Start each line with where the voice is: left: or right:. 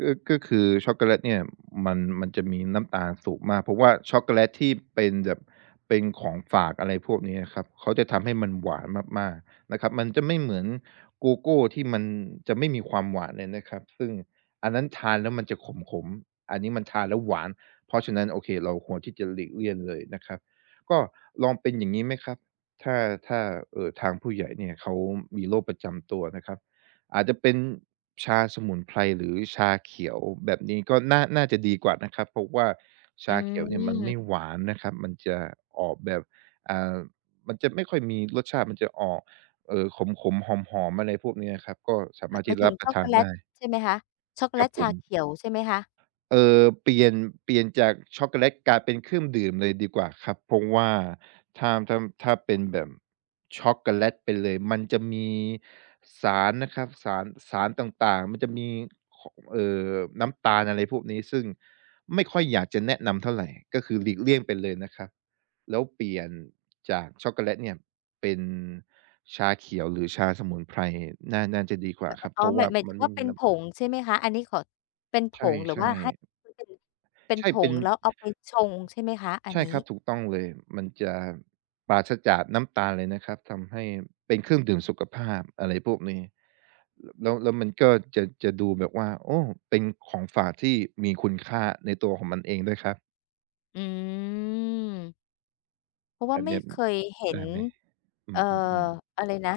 right: ก็ ก็คือช็อกโกแลตเนี่ย มัน มันจะมีน้ำตาลสูงมาก เพราะว่าช็อคโกแลตที่เป็นแบบ เป็นของฝาก อะไรพวกเนี้ยครับ เขาจะทำให้มันหวานมาก ๆ นะครับ มันจะไม่เหมือนโกโก้ที่มันจะไม่มีความหวานเลยนะครับ ซึ่งอันนั้นทานแล้วมันจะขม ๆ อันนี้มันทานแล้วหวาน เพราะฉะนั้น โอเค เราควรที่จะหลีกเลี่ยงเลยนะครับ ก็ลองเป็น อย่างงี้ไหมครับ ถ้า ถ้า เอ่อ ทางผู้ใหญ่เนี่ยเขามีโรคประจำตัวนะครับ อาจจะเป็นชาสมุนไพร หรือชาเขียว แบบนี้ก็น่า น่าจะดีกว่านะครับ เพราะว่าช
left: อื
right: าเขียวเนี่ยมันไม
left: อ
right: ่หวานนะครับ มันจะออกแบบ อ่า มันจะไม่ค่อยมีรสชาติมันจะออก เอ่อ ขม ๆ หอม ๆ อะไรพวกเนี้ยอะครับ ก็สา
left: ห
right: ม
left: ม
right: า
left: า
right: ร
left: ย
right: ถ
left: ห
right: ท
left: ม
right: ี่
left: า
right: จ
left: ย
right: ะ
left: ถ
right: ร
left: ึ
right: ั
left: ง
right: บป
left: ช
right: ร
left: ็
right: ะ
left: อก
right: ท
left: โก
right: าน
left: แล
right: ได
left: ต
right: ้
left: ใช่ไหมคะ? ช็อกโกแ
right: ค
left: ล
right: รับ
left: ต
right: ผ
left: ชา
right: ม
left: เขียวใช่ไหมคะ?
right: เอ่อ เปลี่ยน เปลี่ยนจากช็อกโกแลตกลายเป็นเครื่อง ดื่มเลยดีกว่าครับ เพราะว่าถ้า ถ้า ถ้าเป็นแบบช็อกโกแลตไปเลย มันจะมีสารนะครับ สาร สารต่าง ๆ มันจะมี ข เอ่อ น้ำตาล อะไรพวกนี้ ซึ่งไม่ค่อยอยากจะแนะนำเท่าไร ก็คือหลีกเลี่ยงไปเลยนะครับ แล้วเปลี่ยน จากช็อกโกแลตเนี่ยเป็นชาเขียวหรือชาสมุนไพร น่า น่าจะดีกว่
left: ม
right: าค
left: ม
right: รับ
left: อ๋
right: เพ
left: อ
right: ราะ
left: ห
right: ว
left: ม
right: ่
left: า
right: า
left: ย หมาย
right: ม
left: ถ
right: ั
left: ึ
right: น
left: ง
right: ไม
left: ว
right: ่
left: ่า
right: ม
left: เ
right: ี
left: ป็น
right: น้
left: ผ
right: ำตาล
left: งใช่ไหมคะ อันนี้ขอ เป็นผ
right: ใ
left: งหรือ
right: ช
left: ว
right: ่
left: ่าให้
right: ๆ
left: มันเป็น เป็น
right: ใช่
left: ผ
right: เป็
left: ง
right: น
left: แล้วเอาไปชง ใช่ไหมคะอั
right: ใ
left: น
right: ช่
left: นี
right: ครั
left: ้?
right: บ ถูกต้องเลย มันจะปราศจากน้ำตาลเลยนะครับ ทำให้เป็นเครื่องดื่มสุขภาพ อะไรพวกนี้ แล้ว แล้วมันก็จะ จะดูแบบว่า โอ้ เป็นของฝากที่มีคุณค่าในตัวของมันเองด้วยครับ
left: อืม เพราะว่
right: อ
left: า
right: ัน
left: ไม
right: เนี
left: ่
right: ้ย
left: เคยเห็
right: ได
left: น
right: ้ไหม? อื
left: เอ่อ
right: ม ๆ ๆ
left: อะไร นะ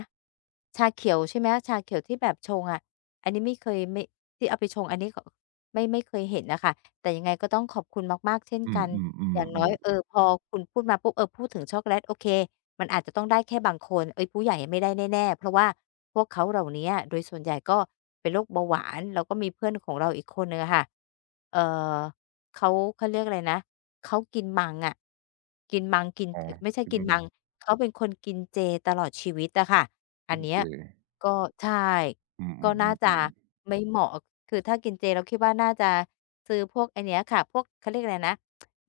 left: ชาเขียวใช่ไหมคะ ชาเขียวที่แบบชงอะ อันนี้ไม่เคย ไม่ ที่เอาไปชงอันนี้ ไม่ ไม่เคยเห็นน่ะค่ะ แต่ยังไงก็ต้องขอบคุณมาก ๆ เช่น
right: อื
left: ก
right: อ
left: ัน อย่างน้อย
right: ๆ
left: เ
right: ๆ
left: อ
right: ๆ
left: อ พอคุณพูดมาปุ๊บ เออ พูดถึงช็อคโกแลต โอเค มันอาจจะต้องได้แค่บางคน เอ๊ย ผู้ใหญ่ไม่ได้แน่ ๆ เพราะว่าพวกเขาเหล่าเนี้ยโดยส่วนใหญ่ก็เป็นโรคเบาหวาน แล้วก็มีเพื่อนของเราอีกคนหนึ่งอะค่ะ เอ่อ เขา เขาเรียกอะไรนะ เขากินมังอะ กินมังกิน
right: อ๋อ
left: อ ไม่ใช่
right: อื
left: กิน มั
right: ม
left: ง เขาเป็นคนกินเจตลอดชีวิตอะค่ะ อ
right: ก
left: ั
right: ิ
left: น
right: น
left: เนี
right: เ
left: ้
right: จ
left: ยก็ ใช่
right: อื
left: ก็น่าจ
right: อ
left: ะ
right: ๆ ๆ ๆ
left: ไม่เหมาะ อ คือถ้ากินเจเราคิดว่าน่าจะซื้อพวกอันเนี้ยค่ะ พวก เขาเรียกอะไรนะ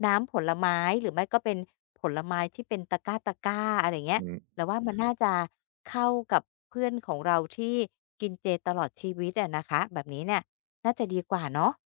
left: น้ำผลไม้ หรือไม่ก็เป็นผลไม้ที่เป็นตะกร้า ๆ อะไรอย่างเงี้
right: อื
left: ย
right: อ
left: เราว่ามันน่าจะเข้ากับเพื่อนของเราที่กินเจตลอดชีวิตอะนะคะ แบบนี้เนี่ยน่าจะดีกว่าเนาะ